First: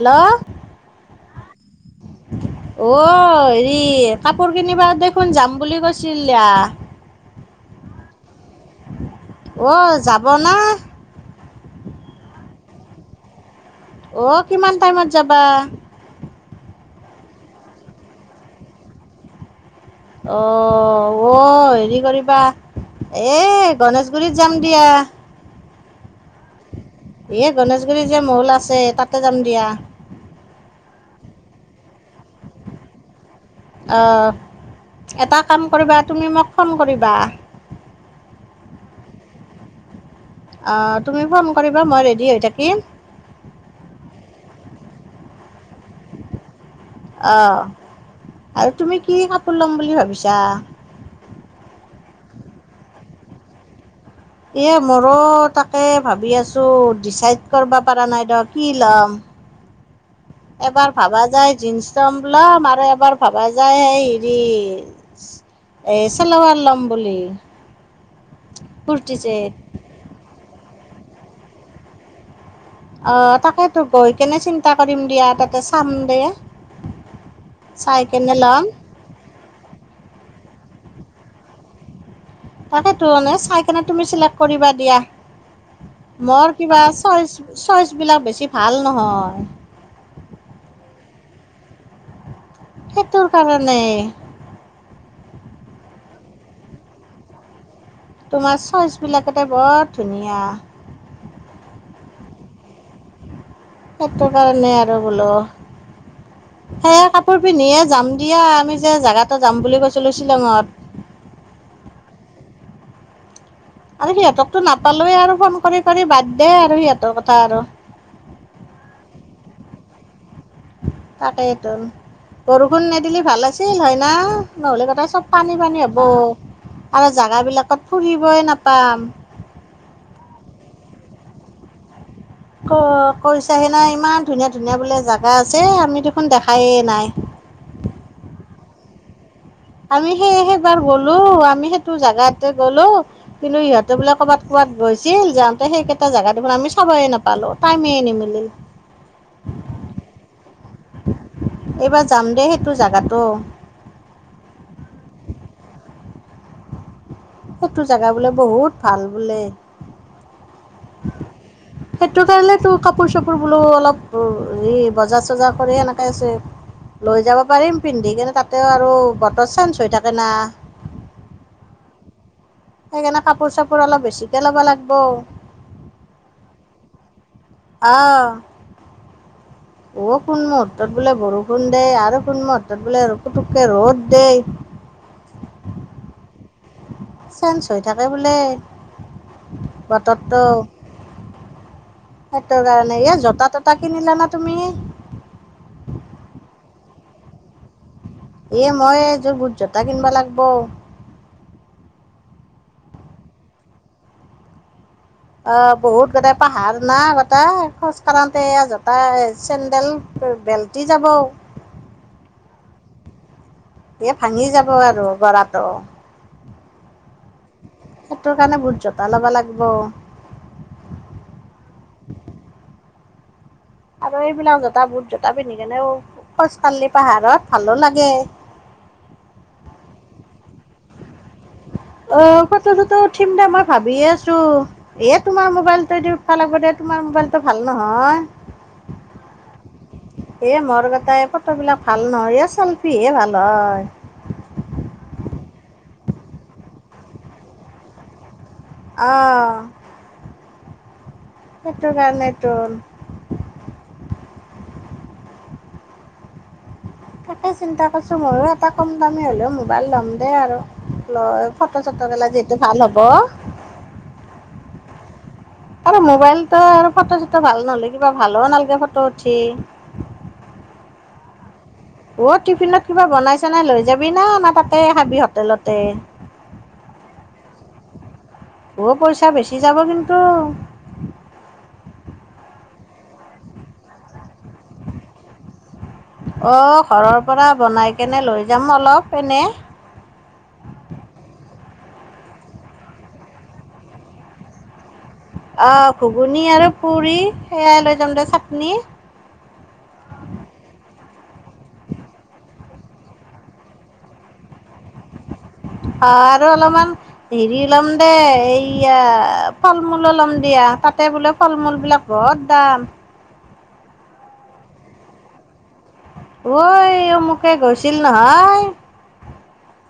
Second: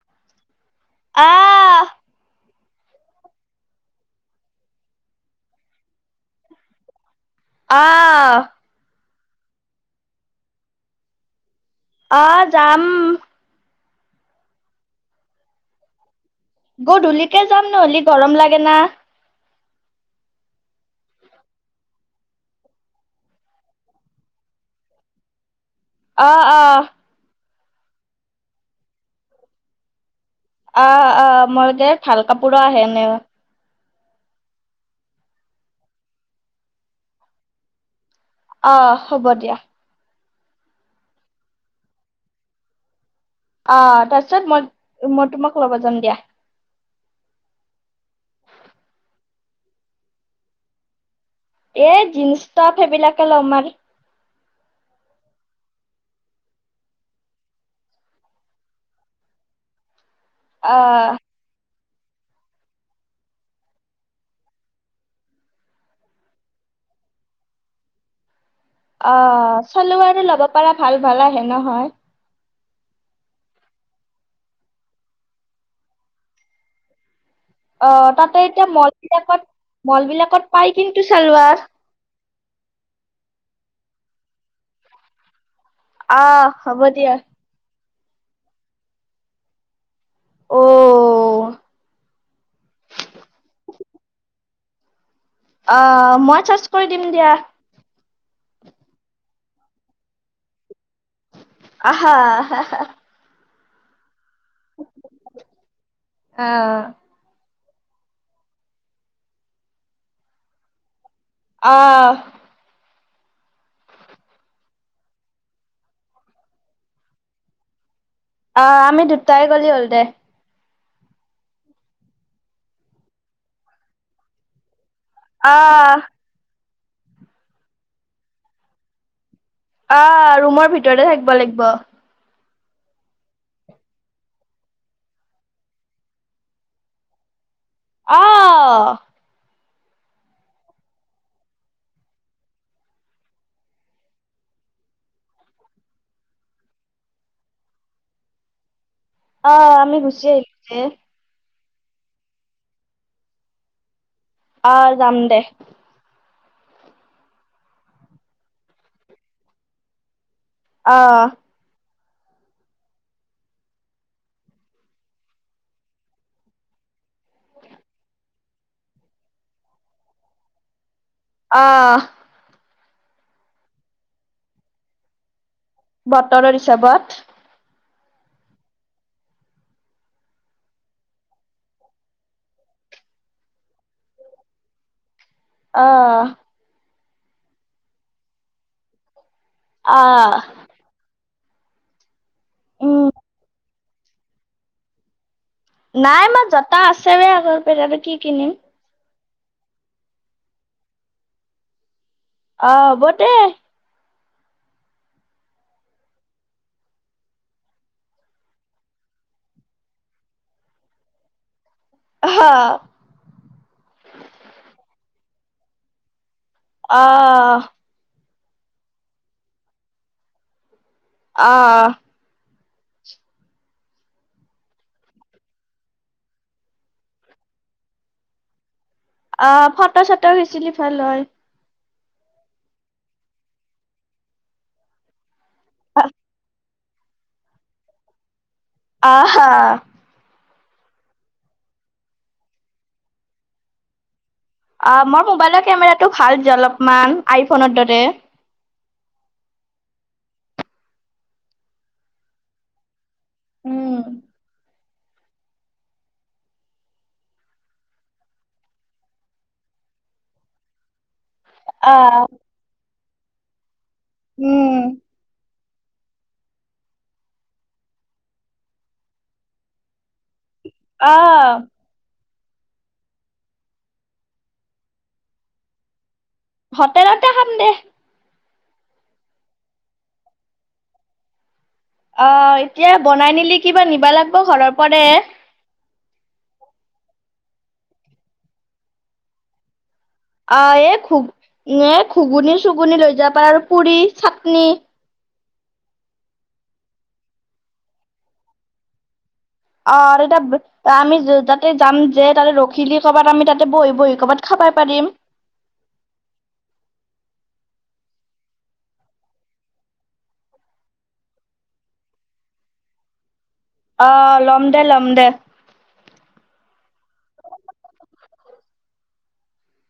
Hello. আহ অ' হেৰি কাপোৰ কিনিবা দেখোন যাম বুলি কৈছিলা। অ, অ, যাব না? অ, যাম। অ' কিমান টাইমত যাবা? গধূলিকে যাম নহ'লি গৰম লাগে না। অ, অ, হেৰি' কৰিবা এ গণেশগুৰিত যাম দিয়া। অ অ এই গণেশগুৰি যে মল আছে তাতে যাম দিয়া। আহ আহ মই দে ভাল কাপোৰো আহেনে অঁ এটা কাম কৰিবা তুমি মোক ফোন কৰিবা। অঁ হ'ব দিয়া অ তুমি ফোন কৰিবা মই ৰেডি হৈ থাকিম। অ তাৰপিছত মই মই তোমাক ল'ব যাম দিয়া অ আৰু তুমি কি কা কাপোৰ লম বুলি ভাবিছা। এ জীন্স টপ সেইবিলাকে লম আৰ এ মোৰো তাকে ভাবি আছোঁ ডিচাইড কৰবা পৰা নাই দ কি ল'ম এবাৰ আহ ভাবা যায় জীনছ ম ল'ম আৰু এবাৰ ভাবা যায় সেই হেৰি এই চেলোৱাৰ ল'ম বুলি অ কুৰ্তি ছেট চেলোৱাৰে ল'ব পাৰা ভাল ভাল আহে নহয় আহ তাকেতো, গৈ কেনে চিন্তা কৰিম দিয়া তাতে চাম দে অ চাই কেনে তাতে ল'ম এতিয়া মল বিলাকত মল বিলাকত পাই কিন্তু চালোৱাৰ তাকেটো চাই কেনে তুমি চিলেক্ট কৰিবা দিয়া আহ মোৰ হ'ব কিবা দিয়া চইচ চইচ বিলাক বেছি ভাল নহয় অ' সেইটোৰ কাৰণে অ মই চাৰ্জ কৰি দিম দিয়া তোমাৰ চইচ বিলাকতে বৰ ধুনীয়া আহ হা হা টো কাৰণে আৰু বোলো আহ সেয়া কাপোৰ নিয়ে যাম দিয়া আমি যে জেগা এটা যাম বুলি কৈছিলো শ্বিলঙত আহ আৰু সিহঁতকতো নাপালোৱে আৰু ফোন কৰি কৰি বাদ দে আৰু সিহঁতৰ কথা আৰু আহ আমি দুটাই গ'লি হ'ল দে তাকেইটো বৰষুণ নিদিলি ভাল আছিল হয় না নহ'লে গটাই - চব পানী পানী আহ হ'ব আৰু জাগাবিলাকত ফুৰিবই নাপাম আহ ৰুমৰ ভিতৰতে থাকিব লাগিব ক কৈছাহে না ইমান ধুনীয়া ধুনীয়া বোলে জাগা আছে আমি দেখোন দেখায়ে নাই আহ আমি সেই সেইবাৰ গলো আমি সেইটো জেগাতে গ'লো কিন্তু ইহঁতে বোলে ক'বাত ক'বাত গৈছিল যাওঁতে সেইকেইটা জেগা দেখোন আমি চাবয় নাপালো টাইমেই নিমিলিল এ এইবাৰ যাম দে সেইটো জাগাটো যাম দে সেইটো জেগা বোলে বহুত ভাল বোলে আহ সেইটো কাৰণেতো কাপোৰ চাপোৰ বোলো অলপ হেৰি বজাৰ চজাৰ কৰি এনেকে আছে লৈ যাব পাৰিম পিন্ধি কেনে তাতে আৰু বতৰ চেঞ্জ হৈ থাকে না অহ সেইকাৰণে কাপোৰ চাপোৰ অলপ বেছিকে ল'ব লাগিব বতৰৰ হিচাপত অহ অ কোন মুহূৰ্তত বোলে বৰষুণ দেই আৰু কোন মুহূৰ্তত বোলে পুটোককে ৰ'দ দেই অহ চেঞ্জ হৈ থাকে বোলে আহ বতৰতো সেতু কাৰণে উম ইয়া জতা ততা জোতা কিনিলানে তুমি নাই মই জোত তাৰ আছে মানে আগৰ পেৰা পেতি এ মই বোট জোতা কিনব লাগব অহ হ'ব দে অহ বহুত গোটেই পাহাৰ না গোটে খোজ কঢ়াতে জতা চেণ্ডেল বেল্টি যাব হা এ ভাঙি যাব আৰু গৰাটো অহ তোৰকাৰণে বুুত জোতা ল'ব লাগিব অহ অহ। আৰু এইবিলাক জোতা বুট জোতা পিন্ধি কেনে খোজকাঢ়লে পাহাৰত ভালো লাগে অ ফটো চটো বেছিলি ভাল হয় অ ফটো চটো উঠিম দে মই ভাবিয়ে আছো ইয়াত তোমাৰ মোবাইলটো দি উঠবা লাগবো দে তোমাৰ মোবাইলটো ভাল নহয় অঁহ হা এ মোৰ গটাই এই ফটো বিলাক ভাল নহয় এই চেলফি হে ভাল হয় অ মোৰ মোবাইলৰ কেমেৰাটো ভাল যে অলপমান আইফোনৰ দৰে অহঁ সেইটো কাৰণে টো উম তাকে চিন্তা কৰিছো ময়ো এটা কম দামী হ'লেও মোবাইল ল'ম দে আৰু লয় ফটো চটো আহ গিলা যিহেতু ভাল হ'ব [unintelligible] উম আৰু মোবাইলতো আৰু ফটো চটো ভাল নহলে কিবা ভালও নালাগে ফটো উঠি অ অ টিফিনত কিবা বনাই চনাই লৈ যাবি না তাতেই খাবি হোটেলতে হোটেলতে খাম দে। ব পইচা বেচি যাব কিন্তু। অহ এতিয়া বনাই নিলি কিবা নিবা লাগিব ঘৰৰ পৰে অ ঘৰৰ পৰা বনাই কেনে লৈ যাম অলপ এনে। অ এ ঘুক ঘুগুনী চুগুনি লৈ যাব পাৰ আৰু পুৰি চাটনি অ', ঘুগুনী আৰু পুৰি সেয়াই লৈ যাম দে চাটনি। অ', আৰু তাত আমি যাতে যাম যে তাতে ৰখিলি কৰ'বাত আমি তাতে বহি-বহি কৰ'বাত খাবাই পাৰিম। অ', আৰু অলপমান হেৰি ল'ম দে এইয়া ফল-মূলো লম দিয়া। তাতে বোলে ফল-মূল বিলাক বহুত দাম। অহ, ল'ম দে, ল'ম দে। ঐ অমুকে গৈছিল নহয়,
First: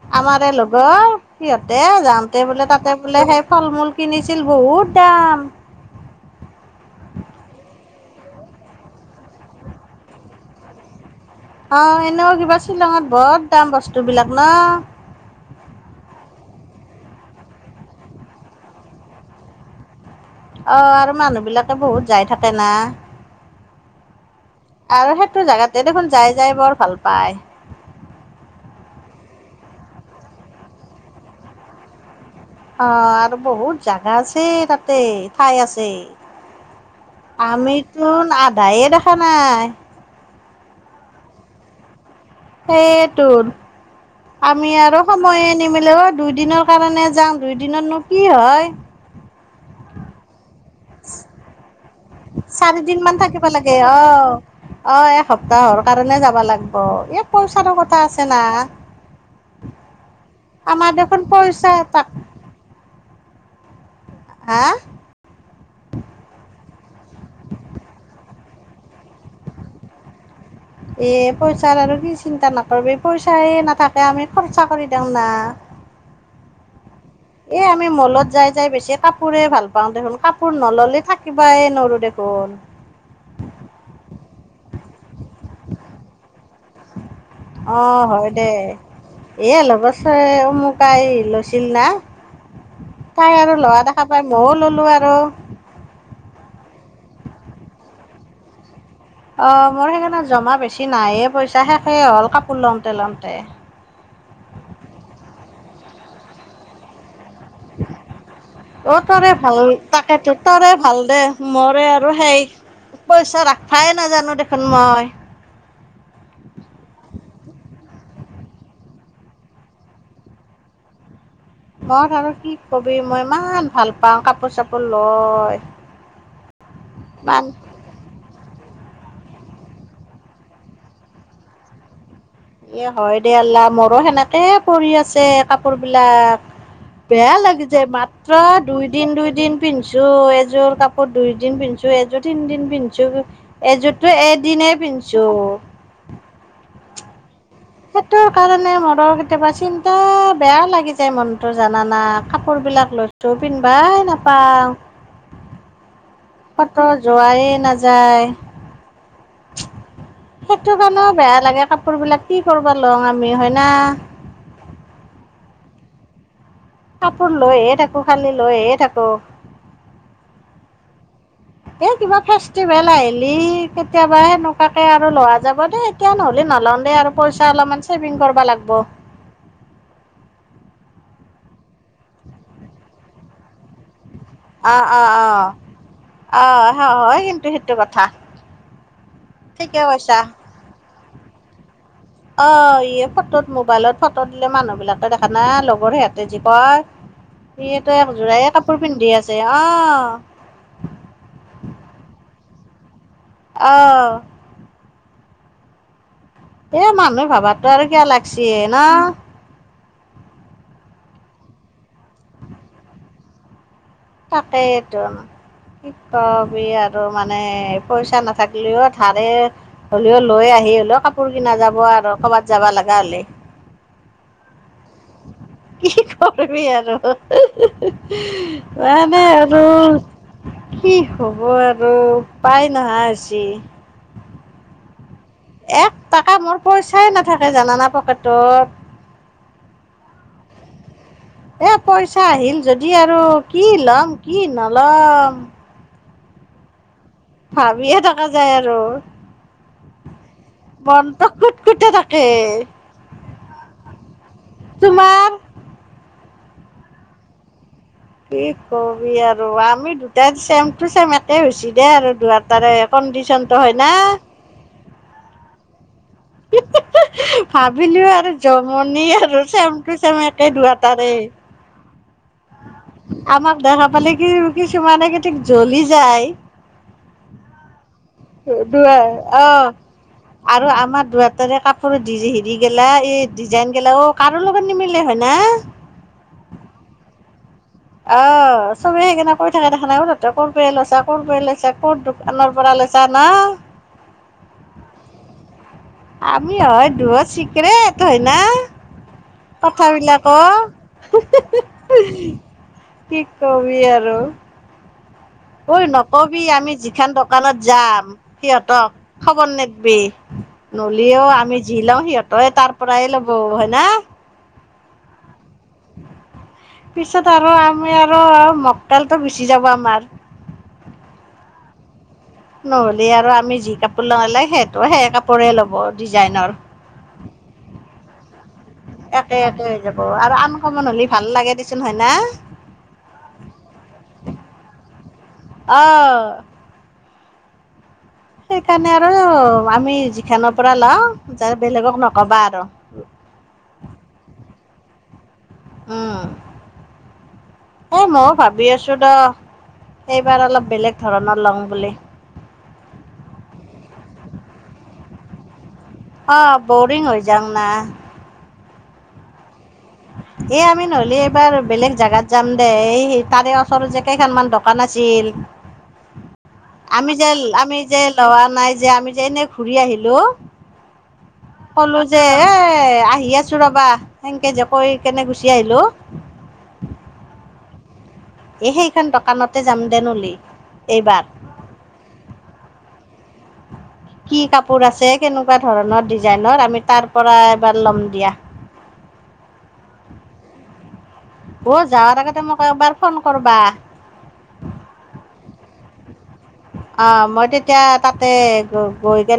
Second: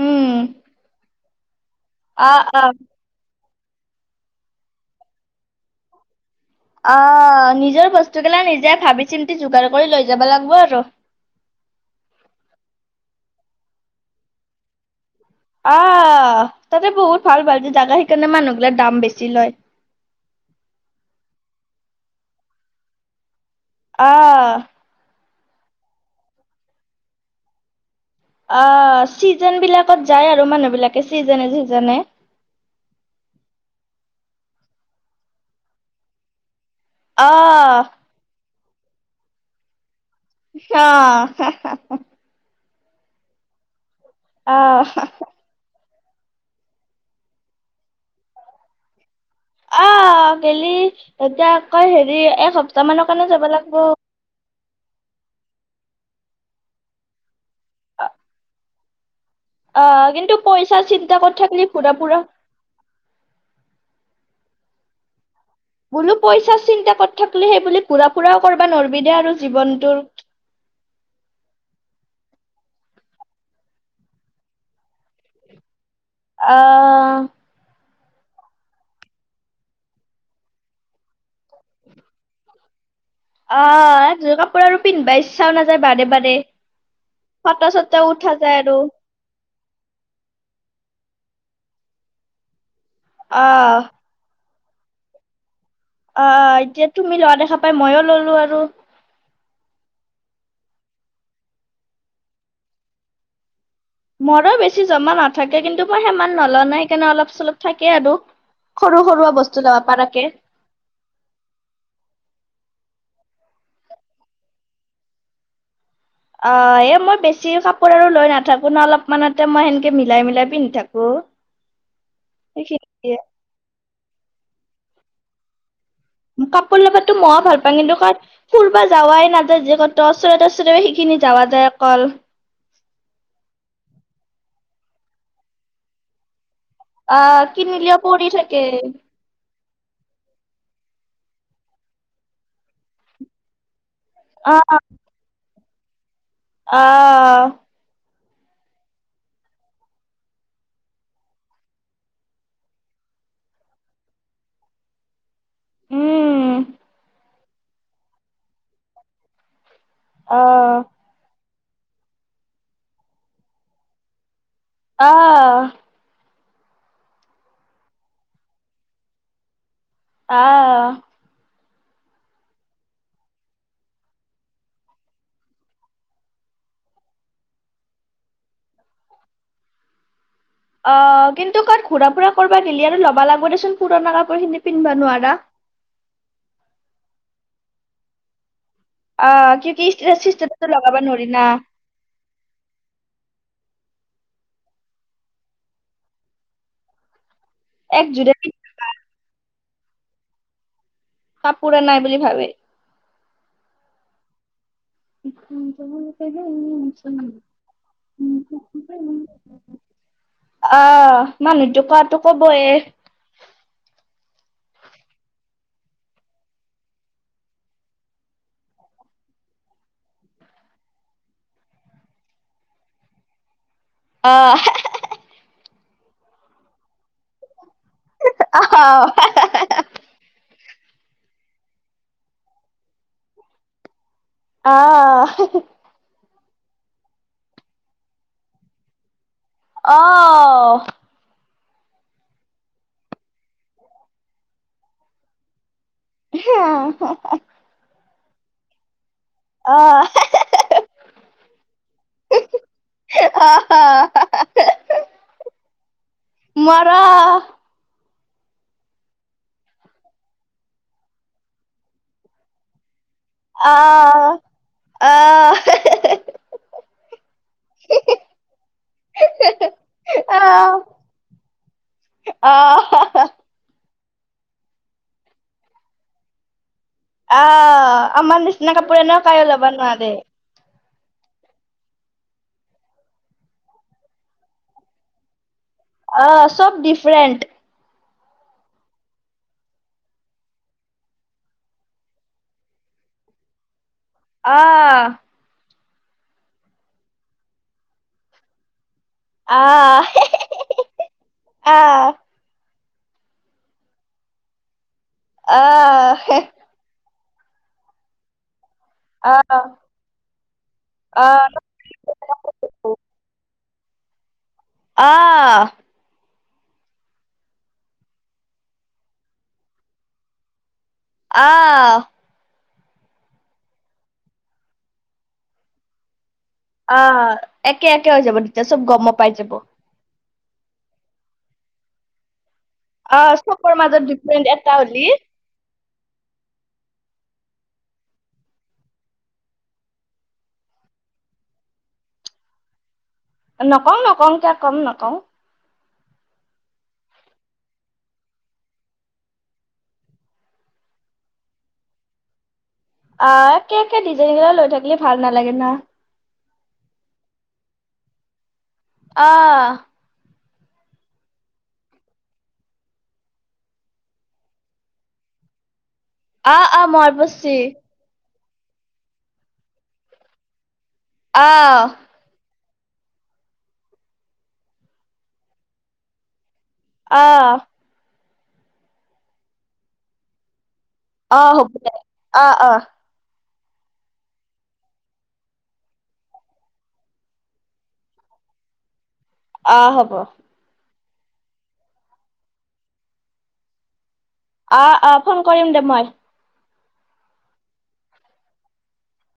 উম আমাৰে লগৰ সিহঁতে দে অ যাওঁতে অ বোলে তাতে বোলে সেই ফল-মূল কিনিছিল বহুত দাম। অহ নিজৰ বস্তুগিলা নিজে ভাবি চিন্তি যোগাৰ কৰি লৈ যাব লাগিব আৰু। অ', এনেও কিবা শ্বিলঙত বৰ দাম বস্তু বিলাক ন'? আহ তাতে বহুত ভাল-ভাল যে জাগা সেইকাৰণে মানুহ বিলাক দাম বেছি লয়। অ', আৰু মানুহ বিলাকে বহুত যাই থাকে না। অ'। এইটো জেগাতে দেখোন যাই-যাই বৰ ভাল পায়। অ চিজন বিলাকত যায় আৰু মানুহ বিলাকে চিজনে চিজনে অ', আৰু বহুত জাগা আছে তাতে ঠাই আছে। আহ আমিতো আ দায়ে দেখা নাই। হা সেয়েটোন। আমি আৰু আহ সময়ে নিমিলেও দুইদিনৰ কাৰণে যাাম দুই দিনতনো কি হয়? অহ কেলি এতিয়া আকৌ হেৰি এসপ্তাহ চাৰিদিন মানৰ মান কাৰণে থাকিব যাব লাগে লাগব অ'। অ', এসপ্তাহৰ কাৰণে যাবা লাগিব ই পইচাৰো কথা আছে না অ, কিন্তু পইচা আমাৰ চিন্তা দেখোন কৰি থাকিলি পইচা ফুৰা তাক ফুৰা হা বোলো পইচা চিন্তা কত থাকিলে সেই বুলি ঘূৰা ফুৰাও কৰা নোৱাৰবি দে আৰু জীৱনটোৰ। এ পইচাৰ আৰু কি চিন্তা নকৰিবি পইচাই নাথাকে আমি খৰচা কৰি দিও না। অ এ আমি মলত যাই-যাই বেছি কাপোৰে ভাল পাওঁ দেখোন কাপোৰ নল'লে থাকিবাই নৰো দেখোন। অ', [unintelligible] কাপোৰ আৰু পিন্ধিবা ইচ্ছাও নাযায় বাৰে-বাৰে। অ', হয় দে এ লগৰ চ-অমুকাই লৈছিল না তাই আৰু লৱা আহ দেখা পাই মইও ল'লো ল আৰু অহ এতিয়া তুমি লোৱা দেখা পাই ময়ো ললো আৰু। অ মোৰ সেইকাৰণে জমা বেছি নাইয়ে পইচা শেষেই হ'ল কাপোৰ লওঁতে লওঁতে মোৰো বেছি জমা নাথাকে কিন্তু মই সেমান নলোৱা নাই সেইকাৰণে অলপ চলপ থাকে আৰু অ সৰু সৰুৱা তৰে বস্তু ভাল লব পাৰাকে তাকেতো তৰে ভাল দে মৰে আৰু সেই পইচা ৰাখাই নাজানো দেখোন মই অ এই মই বেছি কাপোৰ আৰু লৈ নাথাকো ন অলপমানতে মই সেনেকে মিলাই মিলাই পিন্ধি থাকো মই আৰু কি কবি সেইখিনিয়ে মই ইমান ভাল পাও কাপোৰ চাপোৰ লওঁ হয় কাপোৰ লবাতো মই ভাল পামওঁ কিন্তু তাত ফুৰবা যাৱাই নাযায় যে ক ওচৰেতে ওচৰে সেইখিনি যাৱা যায় অকল এ হয় দে আল্লা মোৰো সেনেকে পৰি আছে কাপোৰ বিলাক বেয়া আহ লাগিছে কিনিলেও পৰি মাত্ৰ থাকে দুই দিন দুই দিন পিন্ধছো এযোৰ কাপোৰ দুই দিন পিন্ধছো এযোৰ তিনদিন পিন্ধছো এযোৰ তো এদিনে আহ পিন্ধছো অঁ ৰ কাৰণে মোৰৰ কেতিয়াবা চিন্তা বেয়া লাগি যায় মনতো জানানা কাপোৰ বিলাক লৈছো পিন্ধবাই নাপাওঁ উম [unintelligible] কত যোৱাইে নাযায় আহ সেইটো কাৰণে বেয়া লাগে কাপোৰ বিলাক কি কৰিবা লওঁং আমি, হয় না। অহ। কাপোৰ লৈহে থাকো, খালি লৈহে থাকো। অহ। এই কিবা ফেষ্টিভেল আহিলি, কেতিয়াবা সেনেকুৱাকে আৰু লোৱা যাব দে এতিয়া নহ'লে নলওঁ দে আৰু, পইচা অলপমান ছেভিং কৰবা লাগ'ব। [unintelligible] অহ কিন্তু কত ঘূৰা-ফুৰা কৰবা গিলি আৰু, লবা লাগ'ব দেচোন, পুৰণা কা- অ অ অ, অহ হ, হয় কিন্তু সেই- টো কথা। অহ ঠিকে কৈছা [unintelligible] লগাব নোৰ- বি ন। [unintelligible] অহ ই, ফটোত মোবাইলত ফটো দিলে মানুহ বিলাকে দেখা নাই, লগৰ সিহঁতে যি কয়। ইহঁতে একযোৰে এযোৰায় কাপোৰ পিন্ধি আছে। অহ। কাপোৰে নাই বুলি ভাবে। অহ। হোম [unintelligible] এই মানুহে ভাবাতো আৰু কিয় লাগছি ন অ [unintelligible] অহ, মানুহটো কোৱাটো কবয়ে। তাকেইতো, কি কবি আৰু মানে পইচা নাথাকিলেও, ধাৰে হ'লেও লৈ আহি হ'লেও, কাপোৰ কিনা যাব আৰু, ক'বাত যাব লগা হলি। অহ হে হে হে। কি কৰবি আৰু। আহ মানে আৰু কি হ'ব আৰু, উপাই নহা হৈছি। অহ। এক টা- কা মোৰ পইচাই নাথাকে, জানানা পকেতত। অহ। এ পইচা আহিল যদি আৰু, কি ল'ম কি নল'ম। হি অহ। ভাবিয়ে থাকা যায় আৰু। অহ, মনটো কুতকুতাই থাকেই। আহ তোমাৰ? মৰো। কি ক'বি আৰু, আমি দুটাই চেম টু চেম একে হৈছি দে, আৰু দুয়োটাৰে। কণ্ডিচনটো, হয় না? আহ ভাবিলোঁ আৰু জমনি আৰু, চেম টু চেম একে দুয়োটাৰে। অহ, আমাক দেখা পালে কি, কিছুমানে কি থিক, জ্বলি যায়। অহ। অ দুয়ে অহ। আৰু আমাৰ দুয়োটাৰে কাপোৰ দি যেহি- দি গেলা এই ডিজাইন গেলা অ কাৰো লগত নিমিলে হয় না? অ চব ডিফাৰেণ্ট। অহ' চবে সেইকাৰনে কৈ থাকে দেখ ন ক ত কৰবাই লৈছা, কৰবাই লৈছা ক'ত দোকানৰ পৰা লৈছা না। অহ। আমি হয় দুয়ো ছিক্ৰেট হয় না। আহ কথাবিলাক অ'। আহ কি কবি আৰু। ঐ আহ নকবি আমি যিখন দ দোকানত যাম সিহঁত। খবৰ নিদিবি নহলেও আহ আমি আহ যি লও সিহঁতেই তাৰ পৰাই ল'ব। না। অ'। পিছত আৰু আমি আৰু মক্কেলটো গুছি যাব আমাৰ। অহ, নহ'লি আৰু আমি যি কাপোৰ লওঁ লে সেইটো সেই কাপোৰে ল'ব ডিজাইনৰ। অহ' একে একে হৈ যাব তেতিয়া চব গম পাই একে যাব। একে হৈ আৰু আনকমন হ'লে ভাল লাগে হয় না। অ' চকৰ মাজত ডিফাৰেন্ট এটা হ'লি অ সেইকাৰণে আৰু আমি যিখৰ পৰা লও যে বেলেগক নকবা আৰু। নকওঁ-নকওঁ কিয় কম নকওঁ। উম' এই ময়ো ভাবি আছো দ এইবাৰ অলপ বেলেগ ধৰণৰ ল'ম বুলি। আহ' একে একে ডিজাইন লৈ থাকিলে ভাল নালাগে না। অ' বৰিং হৈ যাওং না। আহ'। এ আমি নহ'লে এইবাৰ বেলেগ জেগাত যাম দে এই তাৰে ওচৰত যে কেইখন মান দোকান আছিল। আ' আ' মই আমি যে বুচি। আমি যে লোৱা নাই যে আমি যে এনে ঘূৰি আহিলো। আহ কলো যে এ'। এ' আহি আছো ৰবা সেংকে যেপ। কৈ কেনে গুচি আহিলো। আহ'। এ' সেইখন দোকানতে যাম নহলি। অ' হ'ব দে অ' আহ'। কি কাপোৰ আছে, কেনেকুৱা ধৰণৰ ডিজাইনৰ আমি তাৰ পৰা এবাৰ ল'ম দিয়া। আহ' হ'ব। অ' যাৱাৰ আগতে মোক এবাৰ ফোন কৰবা। অ' অ' ফোন। কৰিম দে মই। অ মই তেতিয়া তাতে গ গৈ গেন।